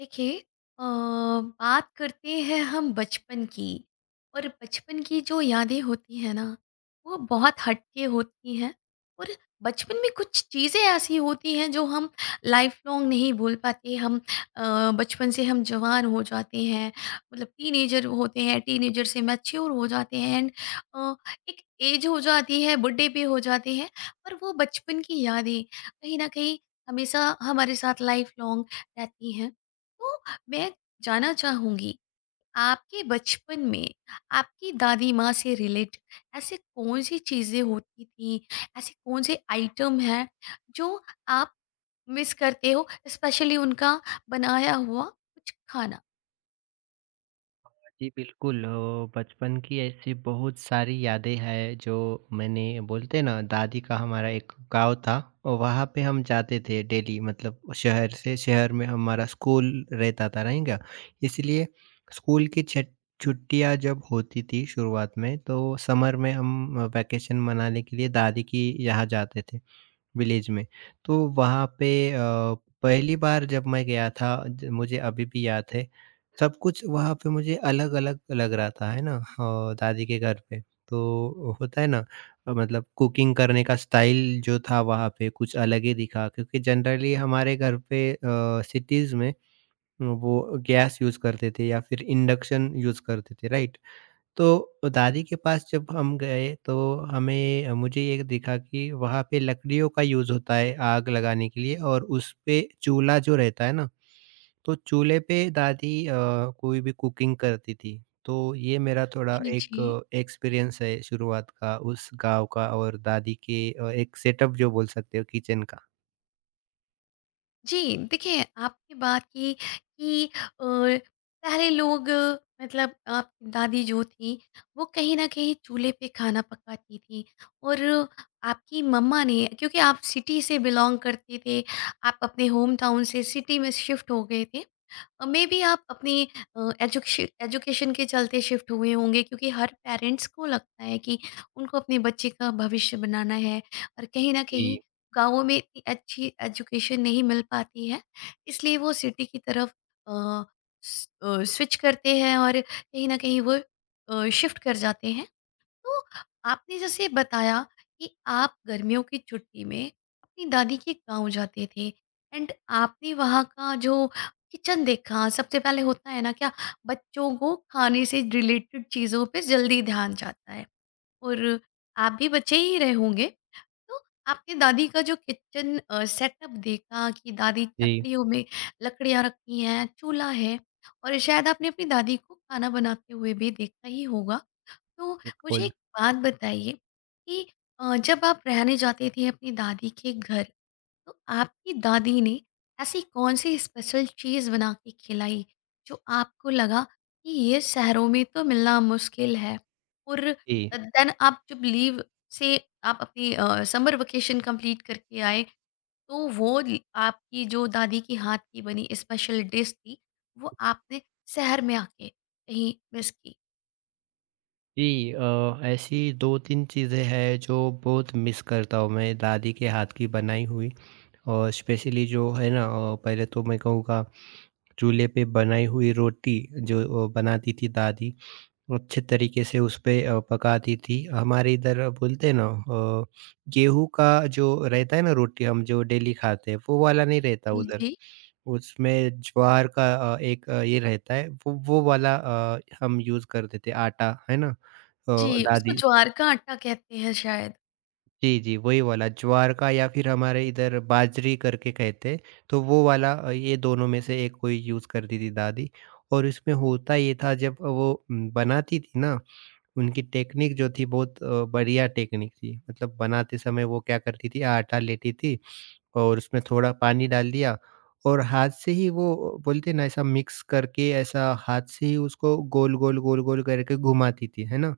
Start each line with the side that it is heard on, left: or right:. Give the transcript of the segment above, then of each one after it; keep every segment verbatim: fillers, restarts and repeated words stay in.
left: देखिए। अ, बात करते हैं हम बचपन की। और बचपन की जो यादें होती हैं ना, वो बहुत हटके होती हैं। और बचपन में कुछ चीज़ें ऐसी होती हैं जो हम लाइफ लॉन्ग नहीं भूल पाते। हम अ, बचपन से हम जवान हो जाते हैं, मतलब टीनेजर होते हैं, टीनेजर से मैच्योर हो जाते हैं। एंड एक एज हो जाती है, बुढ़े भी हो जाते हैं। पर वो बचपन की यादें कहीं ना कहीं हमेशा हमारे साथ लाइफ लॉन्ग रहती हैं। तो मैं जानना चाहूँगी, आपके बचपन में आपकी दादी माँ से रिलेट ऐसे कौन-सी चीज़ें होती थी, ऐसे कौन-से आइटम हैं जो आप मिस करते हो, स्पेशली उनका बनाया हुआ कुछ खाना?
right: जी, बिल्कुल अ, बचपन की ऐसी बहुत सारी यादें हैं जो मैंने बोलते हैं ना दादी का हमारा एक गाँव था। और वहाँ पे हम जाते थे डेली। मतलब शहर से शहर में हमारा स्कूल रहता था नहीं क्या, इसलिए स्कूल की छट- छुट्टियाँ जब होती थी शुरुआत में, तो समर में हम वैकेशन मनाने के लिए दादी की यहाँ जाते थे विलेज में। तो वहाँ पे अ, पहली बार जब मैं गया था ज मुझे अभी भी याद है, सब कुछ वहाँ पे मुझे अलग-अलग लग रहा था, है ना? अ, दादी के घर पे। तो होता है ना अ, मतलब कुकिंग करने का स्टाइल जो था वहाँ पे कुछ अलग ही दिखा, क्योंकि जनरली हमारे घर पे अ, सिटीज़ में वो गैस यूज़ करते थे या फिर इंडक्शन यूज़ करते थे, राइट? तो दादी के पास जब हम गए, तो हमें मुझे ये दिखा कि वहाँ पे लकड़ियों का यूज़ होता है आग लगाने के लिए और उस पे चूल्हा जो रहता है ना, तो चूल्हे पे दादी अ, कोई भी कुकिंग करती थी। तो ये मेरा थोड़ा
left: जी,
right: एक
left: जी।
right: एक्सपीरियंस है शुरुआत का उस गाँव का और दादी के अ, एक सेटअप जो बोल सकते हो किचन का।
left: जी, देखिए, आपने बात की कि अ, पहले लोग, अ, मतलब आपकी दादी जो थी, वो कहीं न कहीं चूल्हे पे खाना पकाती थी। और आपकी मम्मा ने, क्योंकि आप सिटी से बिलॉन्ग करते थे, आप अपने होम टाउन से सिटी में शिफ्ट हो गए थे। मे बी आप अपने एजुकेशन एजुकेशन के चलते शिफ्ट हुए होंगे, क्योंकि हर पेरेंट्स को लगता है कि उनको अपने बच्चे का भविष्य बनाना है। और कहीं ना कहीं
right: जी,
left: गांवों में इतनी अच्छी एजुकेशन नहीं मिल पाती है, इसलिए वो सिटी की तरफ स्विच करते हैं और कहीं ना कहीं वो शिफ्ट कर जाते हैं। तो आपने जैसे बताया कि आप गर्मियों की छुट्टी में अपनी दादी के गांव जाते थे। एंड आपने वहाँ का जो किचन देखा सबसे पहले, होता है ना क्या, बच्चों को खाने से रिलेटेड चीज़ों पे जल्दी ध्यान जाता है। और आप भी बच्चे ही रहे होंगे। तो आपने दादी का जो किचन सेटअप देखा कि दादी
right: जी,
left: लकड़ियों में, लकड़ियाँ रखी हैं, चूल्हा है, और शायद आपने अपनी दादी को खाना बनाते हुए भी देखा ही होगा। तो मुझे
right: बिल्कुल।
left: एक बात बताइए कि अ, जब आप रहने जाते थे अपनी दादी के घर, तो आपकी दादी ने ऐसी कौन सी स्पेशल चीज़ बना के खिलाई जो आपको लगा कि ये शहरों में तो मिलना मुश्किल है। और
right: जी।
left: देन आप जब लीव से आप अपनी समर वेकेशन कंप्लीट करके आए, तो वो ल- आपकी जो दादी की हाथ की बनी स्पेशल डिश थी, वो आपने शहर में आके कहीं मिस की?
right: जी अ, ऐसी दो तीन चीज़ें हैं जो बहुत मिस करता हूँ मैं दादी के हाथ की बनाई हुई। और स्पेशली जो है ना अ, पहले तो मैं कहूँगा चूल्हे पे बनाई हुई रोटी जो अ, बनाती थी दादी अच्छे तरीके से। उसपे अ, पका दी थी। हमारे इधर बोलते हैं ना अ, गेहूँ का जो रहता है ना रोटी हम जो डेली खाते हैं, वो वाला नहीं रहता उधर।
left: जी।
right: उसमें ज्वार का अ, एक अ, ये रहता है, वो वो वाला अ, हम यूज़ करते थे आटा, है ना? अ,
left: जी, उसको
right: दादी,
left: ज्वार का आटा कहते हैं शायद।
right: जी, जी, वही वाला ज्वार का, या फिर हमारे इधर बाजरी करके कहते हैं। तो वो वाला अ, ये दोनों में से एक कोई यूज़ करती थी दादी। और इसमें होता ये था, जब वो उम, बनाती थी ना, उनकी टेक्निक जो थी बहुत अ, बढ़िया टेक्निक थी। मतलब बनाते समय वो क्या करती थी, आटा लेती थी और उसमें थोड़ा पानी डाल दिया, और हाथ से ही वो बोलते हैं ना ऐसा मिक्स करके, ऐसा हाथ से ही उसको गोल-गोल, गोल-गोल करके घुमाती थी, है ना?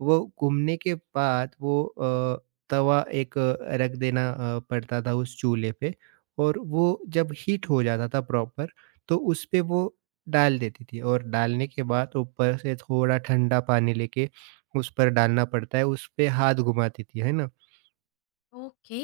right: वो घूमने के बाद वो अ, तवा एक अ, रख देना अ, पड़ता था उस चूल्हे पे। और वो जब हीट हो जाता था प्रॉपर, तो उस पे वो डाल देती थी। और डालने के बाद ऊपर से थोड़ा ठंडा पानी लेके उस पर डालना पड़ता है, उस पे हाथ घुमाती थी, है ना?
left: ओके।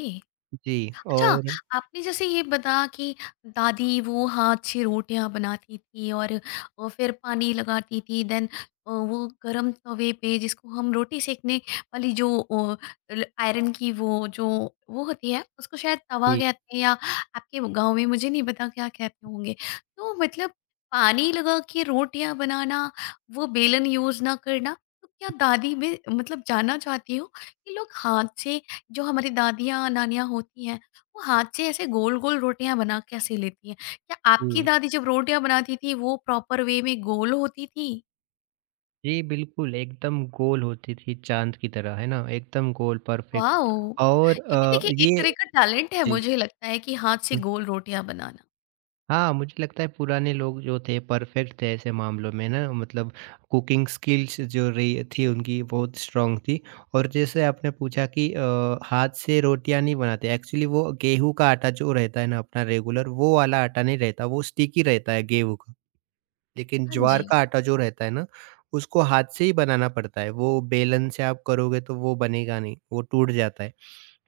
right: जी,
left: अच्छा,
right: और
left: आपने जैसे ये बताया कि दादी वो हाथ से रोटियां बनाती थी और अ, फिर पानी लगाती थी, देन अ, वो गरम तवे पे, जिसको हम रोटी सेकने वाली जो अ, ल- आयरन की वो जो वो होती है, उसको शायद तवा
right: जी,
left: कहते हैं, या आपके गांव में मुझे नहीं पता क्या कहते होंगे। तो मतलब पानी लगा के रोटियां बनाना, वो बेलन यूज ना करना, तो क्या दादी में मतलब जानना चाहती हो कि लोग हाथ से, जो हमारी दादियाँ नानियाँ होती हैं, वो हाथ से ऐसे गोल-गोल रोटियाँ बना कैसे लेती हैं? क्या आपकी
right: जी।
left: दादी जब रोटियाँ बनाती थी वो प्रॉपर वे में गोल होती थी?
right: जी, बिल्कुल एकदम गोल होती थी चाँद की तरह, है ना? एकदम गोल परफ़ेक्ट।
left: वॉव!
right: और
left: ये भी
right: अ,
left: देखिए एक
right: ये
left: तरह का टैलेंट है,
right: जी।
left: मुझे लगता है कि हाथ से गोल रोटियाँ बनाना।
right: हाँ, मुझे लगता है पुराने लोग जो थे परफेक्ट थे ऐसे मामलों में ना। मतलब कुकिंग स्किल्स जो रही थी उनकी बहुत स्ट्रांग थी। और जैसे आपने पूछा कि अ, हाथ से रोटियाँ नहीं बनाते, एक्चुअली वो गेहूँ का आटा जो रहता है ना अपना रेगुलर, वो वाला आटा नहीं रहता, वो स्टिकी रहता है गेहूँ का। लेकिन
left: हाँ
right: ज्वार
left: जी।
right: का आटा जो रहता है ना, उसको हाथ से ही बनाना पड़ता है। वो बेलन से आप करोगे तो वो बनेगा नहीं, वो टूट जाता है।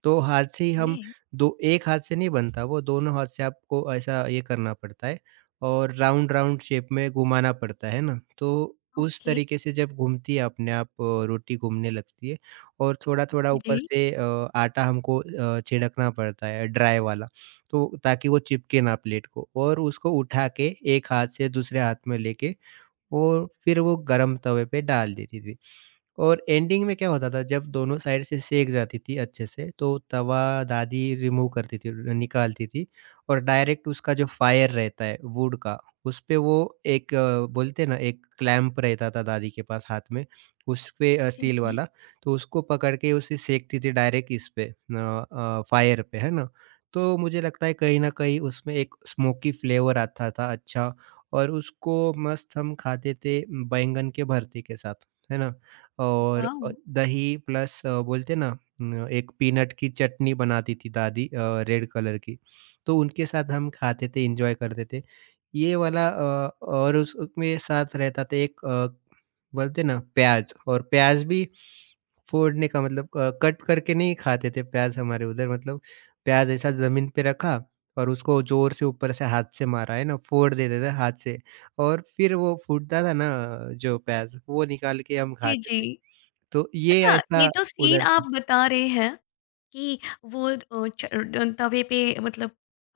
right: तो हाथ से ही हम,
left: ओके,
right: दो एक हाथ से नहीं बनता वो, दोनों हाथ से आपको ऐसा ये करना पड़ता है, और राउंड-राउंड शेप में घुमाना पड़ता है ना? तो उस
left: ओके।
right: तरीके से जब घूमती है, अपने आप अ, रोटी घूमने लगती है। और थोड़ा-थोड़ा ऊपर
left: जी,
right: से अ, आटा हमको अ, छिड़कना पड़ता है ड्राई वाला, तो ताकि वो चिपके ना प्लेट को। और उसको उठा के एक हाथ से दूसरे हाथ में लेके, और फिर वो गरम तवे पे डाल देती थी। और एंडिंग में क्या होता था, जब दोनों साइड से सेक जाती थी अच्छे से, तो तवा दादी रिमूव करती थी, निकालती थी। और डायरेक्ट उसका जो फायर रहता है वुड का, उस पे वो एक अ, बोलते हैं ना एक क्लैंप रहता था दादी के पास हाथ में, उस पे अ,
left: जी, जी,
right: स्टील
left: जी।
right: वाला, तो उसको पकड़ के उसे सेकती थी डायरेक्ट इस पे अ, अ, फायर पे, है ना? तो मुझे लगता है कहीं ना कहीं उसमें एक स्मोकी फ्लेवर आता था अच्छा। और उसको मस्त हम खाते थे बैंगन के भरते के साथ, है ना? और
left: वॉव!
right: अ, दही प्लस अ, बोलते हैं ना न एक पीनट की चटनी बनाती थी दादी, अ, रेड कलर की। तो उनके साथ हम खाते थे, एन्जॉय करते थे। ये वाला अ, और उस उसमें साथ रहता था एक अ, बोलते हैं ना प्याज़। और प्याज़ भी फोड़ने का, मतलब अ, कट करके नहीं खाते थे प्याज़ हमारे उधर। मतलब प्याज़ ऐसा ज़मीन पे रखा, और उसको ज़ोर से ऊपर से हाथ से मारा, है ना? फोड़ देते थे हाथ से। और फिर वो फूटता था ना जो प्याज़, वो निकाल के हम
left: जी,
right: खाते
left: जी।
right: थे। तो ये
left: अच्छा, ये
right: ऐसा
left: जो सीन
right: उधर
left: आप बता रहे हैं कि वो अ, च अ, तवे पे, मतलब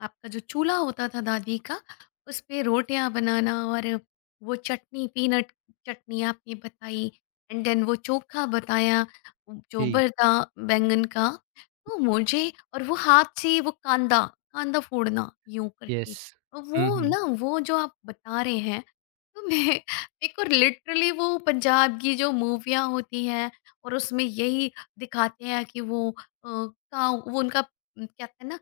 left: आपका जो चूल्हा होता था दादी का, उसपे रोटियाँ बनाना, और वो चटनी, पीनट चटनी आपने बताई, एंड देन वो चोखा बताया,
right: जी,
left: चोबर था बैंगन का। तो मुझे, और वो हाथ से वो कांदा कांदा फोड़ना यूँ करके।
right: यस।
left: तो
right: हुँ,
left: वो
right: हुँ।
left: ना वो जो आप बता रहे हैं, तो मैं, मेरे को लिटरली वो पंजाब की जो मूवियाँ होती हैं और उसमें यही दिखाते हैं कि वो अ, काऊ, वो उनका उम, क्या कहते हैं ना,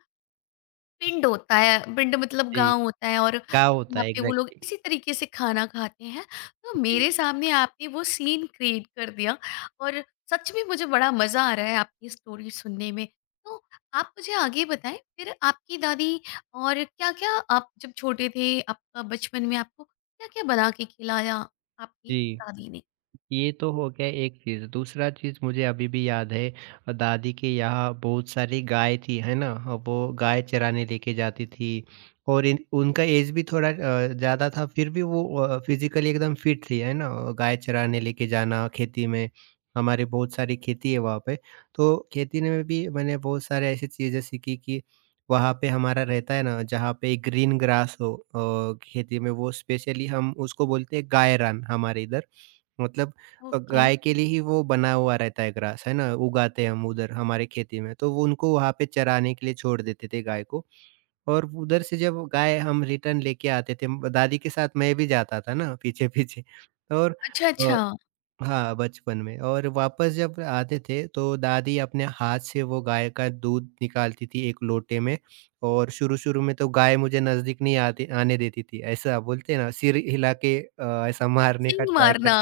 left: पिंड होता है, पिंड मतलब
right: जी,
left: गाँव होता है, और
right: का होता
left: वहाँ
right: है
left: पे वो लोग
right: एग्ज़ैक्टली।
left: इसी तरीके से खाना खाते हैं। तो मेरे
right: जी,
left: सामने आपने वो सीन क्रिएट कर दिया, और सच में मुझे बड़ा मज़ा आ रहा है आपकी स्टोरी सुनने में। तो आप मुझे आगे बताएँ, फिर आपकी दादी और क्या-क्या, आप जब छोटे थे, आपका बचपन में आपको क्या-क्या बना के खिलाया आपकी
right: जी।
left: दादी ने?
right: ये तो हो गया एक चीज़। दूसरा चीज़ मुझे अभी भी याद है, अ, दादी के यहाँ बहुत सारी गाय थी, है ना? वो गाय चराने लेके जाती थी। और इन उनका ऐज भी थोड़ा अ, ज़्यादा था, फिर भी वो अ, फ़िज़िकली एकदम फ़िट थी, है ना? गाय चराने लेके जाना खेती में, हमारे बहुत सारी खेती है वहाँ पे। तो खेती ने में भी मैंने बहुत सारे ऐसी चीज़ें सीखी, कि वहाँ पे हमारा रहता है ना, जहाँ पे ग्रीन ग्रास हो अ, खेती में, वो स्पेशली हम उसको बोलते हैं गायरान हमारे इधर। मतलब अ,
left: ओके।
right: गाय के लिए ही वो बना हुआ रहता है ग्रास, है ना? उगाते हैं हम उधर हमारे खेती में। तो वो उनको वहाँ पे चराने के लिए छोड़ देते थे गाय को। और उधर से जब गाय हम रिटर्न लेके आते थे, म दादी के साथ मैं भी जाता था ना पीछे-पीछे और
left: अच्छा,
right: अ,
left: अच्छा।
right: हाँ, बचपन में। और वापस जब आते थे, तो दादी अपने हाथ से वो गाय का दूध निकालती थी एक लोटे में। और शुरू-शुरू में तो गाय मुझे नज़दीक नहीं आती आने देती थी। ऐसा बोलते हैं ना, सिर हिला के अ, ऐसा मारने का
left: सींग
right: ट्राई
left: मारना।
right: कर,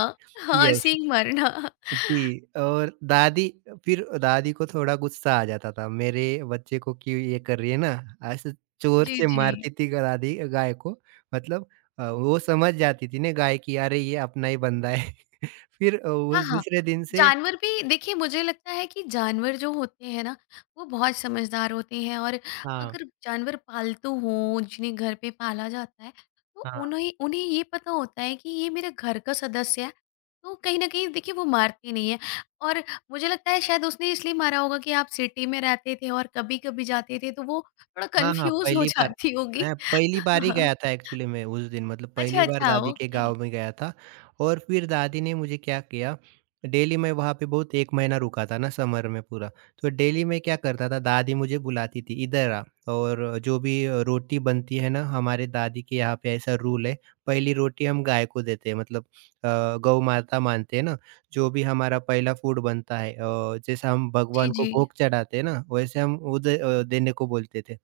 left: हाँ,
right: यस।
left: सींग मारना।
right: जी, और दादी, फिर दादी को थोड़ा गुस्सा आ जाता था मेरे बच्चे को, कि ये कर रही है ना ऐसे, जोर
left: जी,
right: से
left: जी।
right: मारती थी गा- दादी गाय को। मतलब अ, वो समझ जाती थी ना गाय की, अरे ये अपना ही बंदा है फिर अ, वो
left: हाँ, हाँ।
right: दूसरे दिन से,
left: जानवर भी देखिए, मुझे लगता है कि जानवर जो होते हैं ना, वो बहुत समझदार होते हैं। और
right: हाँ,
left: अगर जानवर पालतू हों, जिन्हें घर पे पाला जाता है, तो
right: हाँ,
left: उन्हें उन्हें ये पता होता है कि ये मेरे घर का सदस्य है, तो कहीं न कहीं देखिए वो मारते नहीं हैं। और मुझे लगता है शायद उसने इसलिए मारा होगा कि आप सिटी में रहते थे और कभी-कभी जाते थे, तो वो थोड़ा
right: हाँ, हाँ,
left: कन्फ्यूज़ हो
right: पहली बार,
left: जाती होगी।
right: मैं पहली बार ही गया था एक्चुअली, मैं उस दिन मतलब
left: अच्छा,
right: पहली बार
left: अच्छा,
right: दादी के
left: ओके।
right: गाँव में गया था। और फिर दादी ने मुझे क्या किया, डेली मैं वहाँ पे बहुत एक महीना रुका था ना समर में पूरा। तो डेली मैं क्या करता था, दादी मुझे बुलाती थी, "इधर आ"। और जो भी अ, रोटी बनती है ना हमारे दादी के यहाँ पे ऐसा रूल है, पहली रोटी हम गाय को देते हैं, मतलब अ, गौ माता मानते हैं ना, जो भी हमारा पहला फूड बनता है अ, जैसे हम
left: जी,
right: भगवान को
left: जी।
right: भोग चढ़ाते हैं ना, वैसे हम वो दे अ, देने को बोलते थे।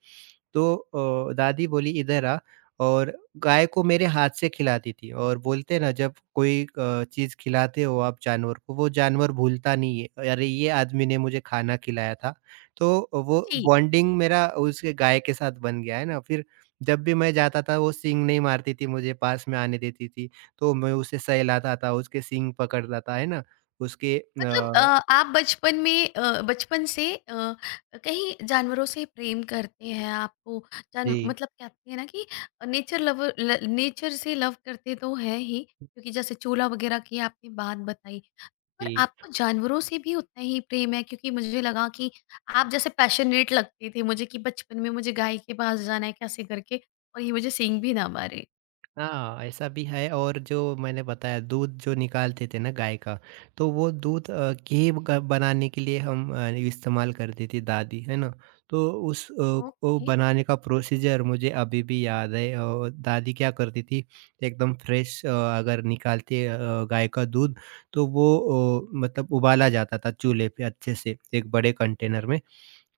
right: तो अ, दादी बोली, "इधर आ"। और गाय को मेरे हाथ से खिलाती थी। और बोलते हैं ना जब कोई अ, चीज़ खिलाते हो आप जानवर को, वो जानवर भूलता नहीं है, अरे ये आदमी ने मुझे खाना खिलाया था। तो वो
left: जी।
right: बॉन्डिंग मेरा उसके गाय के साथ बन गया, है ना? फिर जब भी मैं जाता था वो सींग नहीं मारती थी मुझे, पास में आने देती थी। तो मैं उसे सहलाता था, उसके सींग पकड़ता था, है ना? उसके
left: मतलब अ,
right: अ,
left: आप बचपन में अ, बचपन से अ, कहीं जानवरों से प्रेम करते हैं, आपको जान,
right: जी,
left: मतलब कहते हैं ना कि नेचर लव। नेचर से लव करते तो है ही, क्योंकि जैसे चूल्हा वगैरह की आपने बात बताई, पर
right: जी।
left: आपको जानवरों से भी उतना ही प्रेम है, क्योंकि मुझे लगा कि आप जैसे पैशनेट लगते थे मुझे, कि बचपन में मुझे गाय के पास जाना है कैसे करके, और ये मुझे सींग भी ना मारे।
right: हाँ, ऐसा भी है। और जो मैंने बताया दूध जो निकालते थे ना गाय का, तो वो दूध अ, घी ग बनाने के लिए हम अ, इस्तेमाल करती थी दादी, है ना? तो उस अ, को
left: ओके।
right: बनाने का प्रोसीजर मुझे अभी भी याद है। और दादी क्या करती थी, एकदम फ्रेश अ, अगर निकालती अ, गाय का दूध, तो वो अ, मतलब उबाला जाता था चूल्हे पे अच्छे से, एक बड़े कंटेनर में।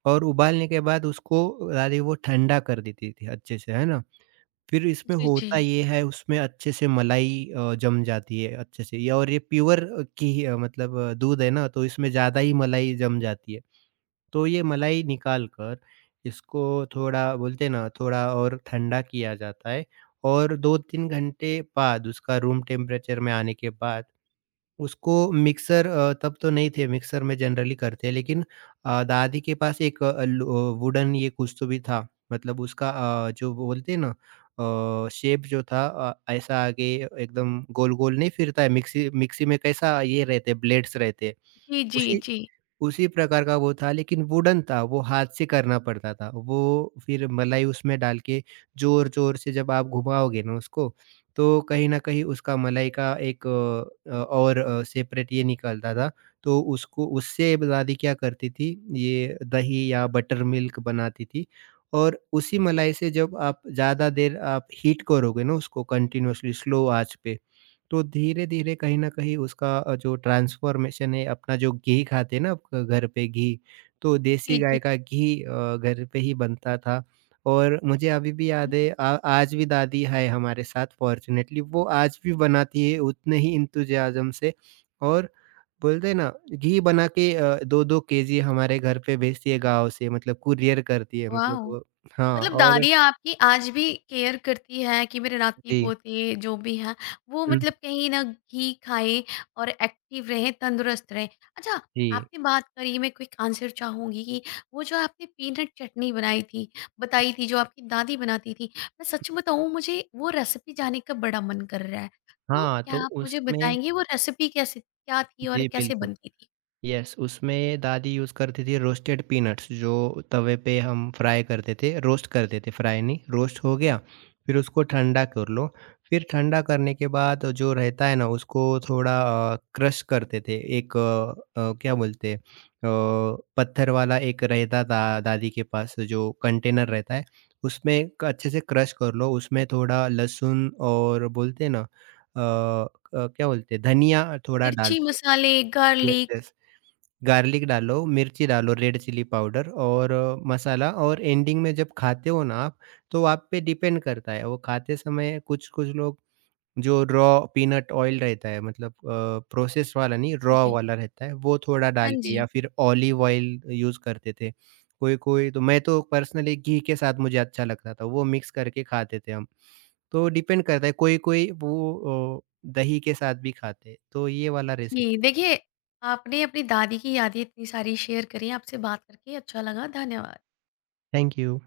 right: और उबालने के बाद उसको दादी वो ठंडा कर देती थी अच्छे से, है ना? फिर इसमें
left: जी। जी।
right: होता ये है, उसमें अच्छे से मलाई अ, जम जाती है अच्छे से ये। और ये प्योर अ, घी अ, मतलब अ, दूध है ना, तो इसमें ज़्यादा ही मलाई जम जाती है। तो ये मलाई निकाल कर, इसको थोड़ा बोलते हैं ना, थोड़ा और ठंडा किया जाता है। और दो तीन घंटे बाद उसका रूम टेम्परेचर में आने के बाद, उसको मिक्सर अ, तब तो नहीं थे, मिक्सर में जनरली करते हैं, लेकिन अ, दादी के पास एक अ, लो अ, वुडन ये कुछ तो भी था। मतलब उसका अ, जो बोलते हैं ना अ, शेप जो था अ, ऐसा आगे एकदम गोल-गोल नहीं फिरता है, मिक्सी, मिक्सी में कैसा ये रहते हैं, ब्लेड्स रहते हैं,
left: जी। जी।
right: उसी
left: जी।
right: उसी प्रकार का वो था, लेकिन वुडन था, वो हाथ से करना पड़ता था। वो फिर मलाई उसमें डाल के, ज़ोर-ज़ोर से जब आप घुमाओगे ना उसको, तो कहीं न कहीं उसका मलाई का एक अ, और अ, और सेपरेट ये निकलता था। तो उसको, उससे दादी क्या करती थी, ये दही या बटर मिल्क बनाती थी। और उसी मलाई से जब आप ज़्यादा देर आप हीट करोगे ना उसको कंटीन्यूअसली स्लो आँच पे, तो धीरे-धीरे कहीं न कहीं उसका अ, जो ट्रांसफ़ॉर्मेशन है अपना जो घी खाते हैं ना अ, घर पे घी, तो
left: जी।
right: देसी गाय का घी अ, घर पे ही बनता था। और मुझे अभी भी याद
left: जी।
right: है, आ आज भी दादी है हमारे साथ फ़ॉर्च्युनेटली, वो आज भी बनाती है उतने ही एंथुसियाज़्म से। और बोलते हैं ना घी बना के अ, दो दो केजी हमारे घर पे भेजती है गाँव से, मतलब कूरियर करती है,
left: वाह।
right: मतलब वो हाँ।
left: मतलब
right: और
left: दादी आपकी आज भी केयर करती है कि मेरे नाती
right: जी।
left: पोते जो भी हैं, वो
right: हुँ,
left: मतलब कहीं ना, घी खाएं और एक्टिव रहें, तंदुरुस्त रहें। अच्छा।
right: जी।
left: आपने बात करी, मैं क्विक आंसर चाहूंगी कि वो जो आपने पीनट चटनी बनाई थी, बताई थी, जो आपकी दादी बनाती थी, मैं सच बताऊं, मुझे वो रेसिपी जाने का बड़ा मन कर रहा है। तो
right: हाँ, तो
left: क्या आप मुझे
right: उसमें
left: बताएंगे वो रेसिपी कैसे, क्या थी और
right: जी,
left: कैसे
right: बिल्कुल।
left: बनती थी?
right: यस, उसमें दादी यूज़ करती थी रोस्टेड पीनट्स, जो तवे पे हम फ्राई करते थे, रोस्ट करते थे, फ्राई नहीं, रोस्ट हो गया। फिर उसको ठंडा कर लो। फिर ठंडा करने के बाद जो रहता है ना, उसको थोड़ा अ, क्रश करते थे। एक अ, अ, क्या बोलते हैं अ, पत्थर वाला एक रहता था दादी के पास, जो कंटेनर रहता है, उसमें क अच्छे से क्रश कर लो। उसमें थोड़ा लहसुन, और बोलते हैं ना अ अ, क्या बोलते हैं धनिया थोड़ा
left: मिर्ची
right: डालते
left: मसाले,
right: हैं। Yes,
left: garlic.
right: यस। गार्लिक डालो, मिर्ची डालो, रेड चिली पाउडर और अ, मसाला। और एंडिंग में जब खाते हो ना आप, तो आप पे डिपेंड करता है, वो खाते समय कुछ-कुछ लोग जो रॉ पीनट ऑयल रहता है, मतलब अ, प्रोसेस्ड वाला नहीं, रॉ
left: जी।
right: वाला रहता है, वो थोड़ा
left: हाँ
right: डाल के,
left: जी।
right: या फिर ऑलिव ऑयल यूज़ करते थे। कोई-कोई, तो मैं तो पर्सनली घी के साथ मुझे अच्छा लगता था, वो मिक्स करके खाते थे हम। तो डिपेंड करता है, कोई-कोई वो अ, दही के साथ भी खाते हैं। तो ये वाला
left: जी,
right: रेसिपी है उसका।
left: देखिए, आपने अपनी दादी की यादें इतनी सारी शेयर करी, आपसे बात करके अच्छा लगा। धन्यवाद।
right: Thank you.